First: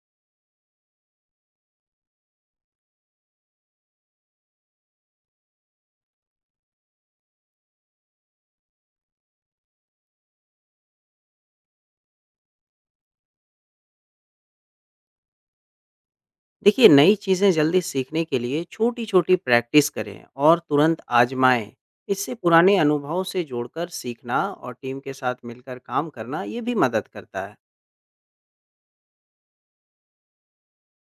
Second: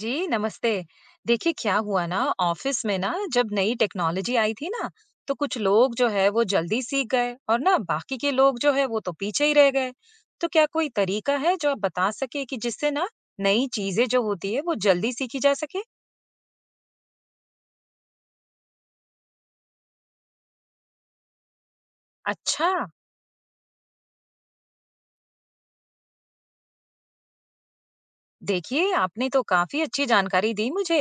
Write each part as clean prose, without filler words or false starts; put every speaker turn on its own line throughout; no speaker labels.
जी नमस्ते। देखिए क्या हुआ ना ऑफिस में ना जब नई टेक्नोलॉजी आई थी ना तो कुछ लोग जो है वो जल्दी सीख गए और ना बाकी के लोग जो है वो तो पीछे ही रह गए। तो क्या कोई तरीका है जो आप बता सके कि जिससे ना नई चीजें जो होती है वो जल्दी सीखी जा सके।
देखिए नई चीज़ें जल्दी सीखने के लिए छोटी-छोटी प्रैक्टिस करें और तुरंत आजमाएं। इससे
अच्छा,
पुराने अनुभवों से जोड़कर सीखना और टीम के साथ मिलकर काम करना ये भी मदद करता है।
देखिए आपने तो काफी अच्छी जानकारी दी मुझे।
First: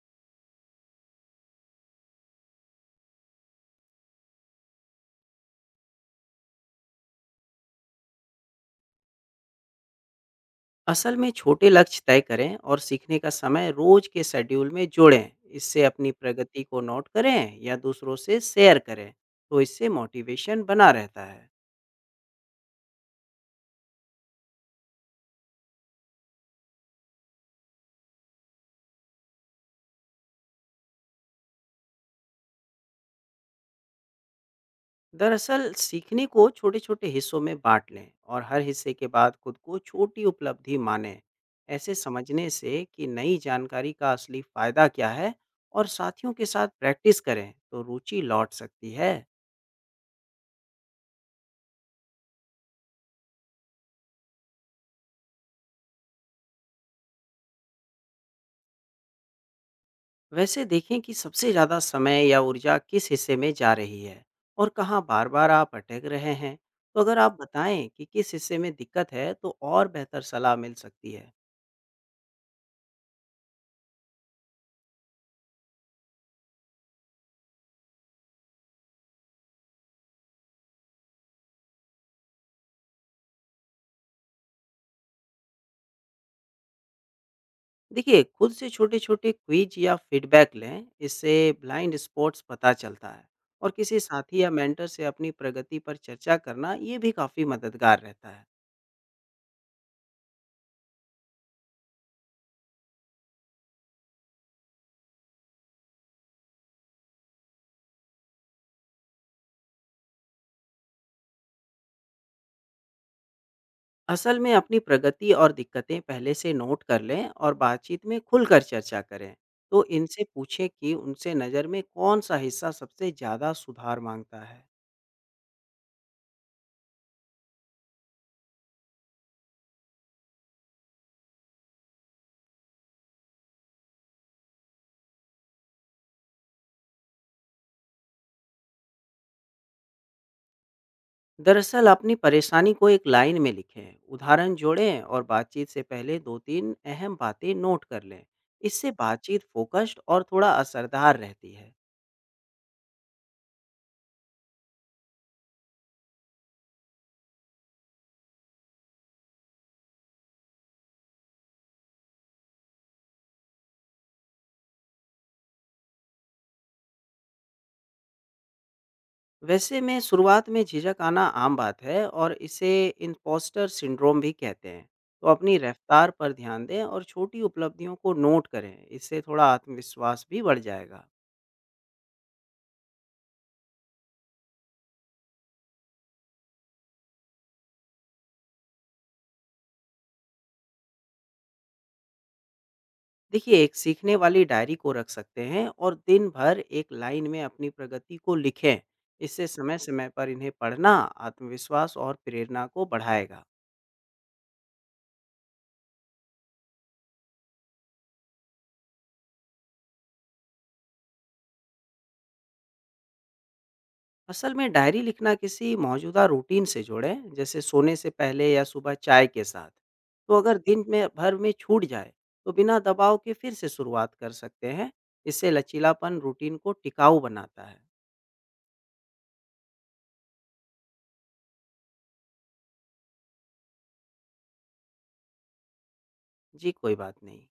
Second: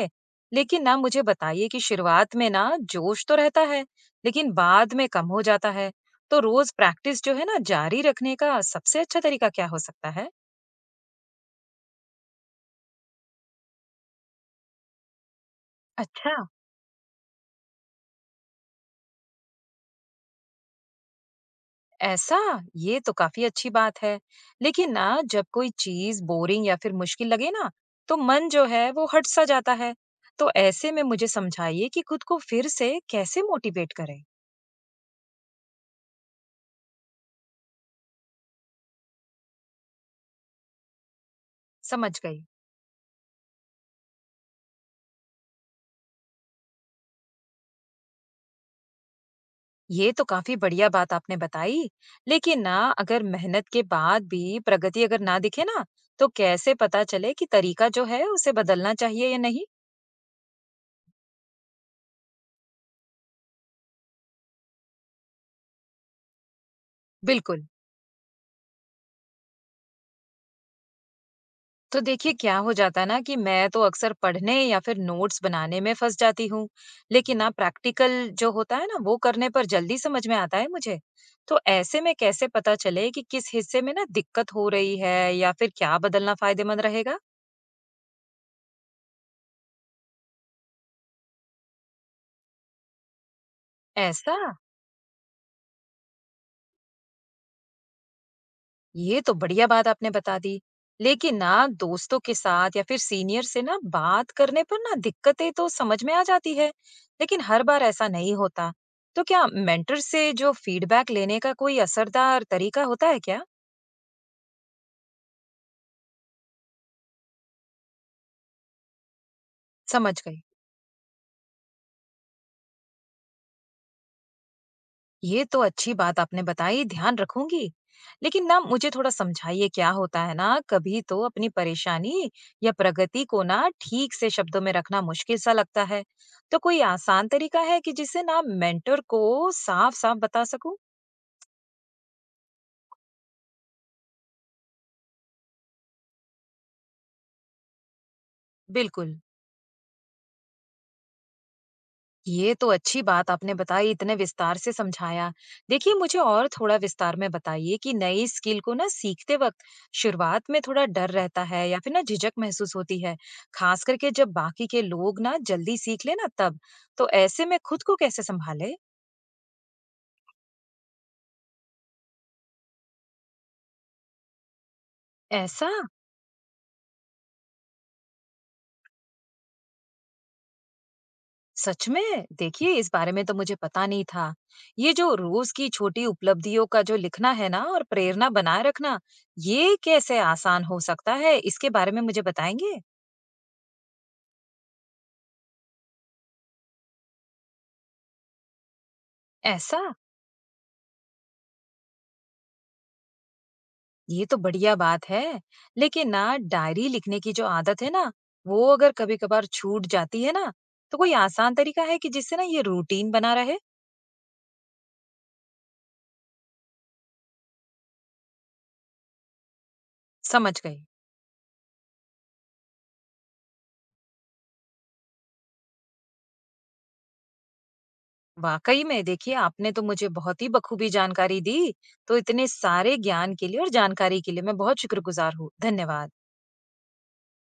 लेकिन ना मुझे बताइए कि शुरुआत में ना जोश तो रहता है लेकिन बाद में कम हो जाता है। तो रोज प्रैक्टिस जो है ना जारी रखने का सबसे अच्छा तरीका क्या हो सकता है।
असल में छोटे लक्ष्य तय करें और सीखने का समय रोज के शेड्यूल में जोड़ें। इससे अपनी
अच्छा।
प्रगति को नोट करें या दूसरों से शेयर करें, तो इससे मोटिवेशन बना रहता है।
ऐसा। ये तो काफी अच्छी बात है। लेकिन ना जब कोई चीज बोरिंग या फिर मुश्किल लगे ना तो मन जो है वो हट सा जाता है। तो ऐसे में मुझे समझाइए कि खुद को फिर से कैसे मोटिवेट करें।
दरअसल सीखने को छोटे छोटे हिस्सों में बांट लें और हर हिस्से के बाद खुद को छोटी उपलब्धि माने। ऐसे
समझ गई।
समझने से कि नई जानकारी का असली फायदा क्या है और साथियों के साथ प्रैक्टिस करें तो रुचि लौट सकती है।
ये तो काफी बढ़िया बात आपने बताई। लेकिन ना अगर मेहनत के बाद भी प्रगति अगर ना दिखे ना, तो कैसे पता चले कि तरीका जो है उसे बदलना चाहिए या नहीं?
वैसे देखें कि सबसे ज़्यादा समय या ऊर्जा किस हिस्से में जा रही है और कहाँ बार बार आप अटक रहे हैं। तो अगर आप
बिल्कुल।
बताएं कि किस हिस्से में दिक्कत है तो और बेहतर सलाह मिल सकती है।
तो देखिए क्या हो जाता है ना कि मैं तो अक्सर पढ़ने या फिर नोट्स बनाने में फंस जाती हूँ, लेकिन ना प्रैक्टिकल जो होता है ना वो करने पर जल्दी समझ में आता है मुझे। तो ऐसे में कैसे पता चले कि किस हिस्से में ना दिक्कत हो रही है या फिर क्या बदलना फायदेमंद रहेगा?
देखिए, खुद से छोटे-छोटे क्विज़ या फ़ीडबैक लें, इससे ब्लाइंड स्पॉट्स पता चलता है और किसी
ऐसा?
साथी या मेंटर से अपनी प्रगति पर चर्चा करना, ये भी काफ़ी मददगार रहता है।
ये तो बढ़िया बात आपने बता दी। लेकिन ना दोस्तों के साथ या फिर सीनियर से ना बात करने पर ना दिक्कतें तो समझ में आ जाती है, लेकिन हर बार ऐसा नहीं होता। तो क्या मेंटर से जो फीडबैक लेने का कोई असरदार तरीका होता है क्या?
असल में अपनी प्रगति और दिक्कतें पहले से नोट कर लें और बातचीत में खुलकर चर्चा करें। तो
समझ
इनसे
गई।
पूछें कि उनसे नज़र में कौन-सा हिस्सा सबसे ज़्यादा सुधार माँगता है।
ये तो अच्छी बात आपने बताई, ध्यान रखूंगी। लेकिन ना मुझे थोड़ा समझाइए क्या होता है ना कभी तो अपनी परेशानी या प्रगति को ना ठीक से शब्दों में रखना मुश्किल सा लगता है। तो कोई आसान तरीका है कि जिससे ना मेंटर को साफ साफ बता सकूं।
दरअसल अपनी परेशानी को एक लाइन में लिखें, उदाहरण जोड़ें और बातचीत से पहले 2-3 अहम बातें नोट कर लें। इससे
बिल्कुल।
बातचीत फोकस्ड और थोड़ा असरदार रहती है।
ये तो अच्छी बात आपने बताई, इतने विस्तार से समझाया। देखिए, मुझे और थोड़ा विस्तार में बताइए कि नई स्किल को ना सीखते वक़्त शुरुआत में थोड़ा डर रहता है या फिर ना झिझक महसूस होती है, ख़ास करके जब बाकी के लोग ना जल्दी सीख लें ना तब। तो ऐसे में खुद को कैसे सँभालें?
वैसे में शुरुआत में झिझक आना आम बात है और इसे इम्पोस्टर सिंड्रोम भी कहते हैं। तो अपनी
ऐसा?
रफ्तार पर ध्यान दें और छोटी उपलब्धियों को नोट करें। इससे थोड़ा आत्मविश्वास भी बढ़ जाएगा।
सच में? देखिए, इस बारे में तो मुझे पता नहीं था। ये जो रोज़ की छोटी उपलब्धियों का जो लिखना है ना और प्रेरणा बनाए रखना, ये कैसे आसान हो सकता है? इसके बारे में मुझे बताएँगे?
देखिए, एक सीखने वाली डायरी को रख सकते हैं और दिन भर एक लाइन में अपनी प्रगति को लिखें। इससे
ऐसा?
समय-समय पर इन्हें पढ़ना आत्मविश्वास और प्रेरणा को बढ़ाएगा।
ये तो बढ़िया बात है। लेकिन ना डायरी लिखने की जो आदत है ना, वो अगर कभी-कभार छूट जाती है ना, तो कोई आसान तरीका है कि जिससे ना ये रूटीन बना रहे?
असल में डायरी लिखना किसी मौजूदा रूटीन से जोड़ें, जैसे सोने से पहले या सुबह चाय के साथ। तो
समझ
अगर
गई।
दिन में भर में छूट जाए, तो बिना दबाव के फिर से शुरुआत कर सकते हैं। इससे लचीलापन रूटीन को टिकाऊ बनाता है।
वाक़ई में देखिए आपने तो मुझे बहुत ही बखूबी जानकारी दी। तो इतने सारे ज्ञान के लिए और जानकारी के लिए मैं बहुत शुक्रगुज़ार हूँ। धन्यवाद।
जी, कोई बात नहीं।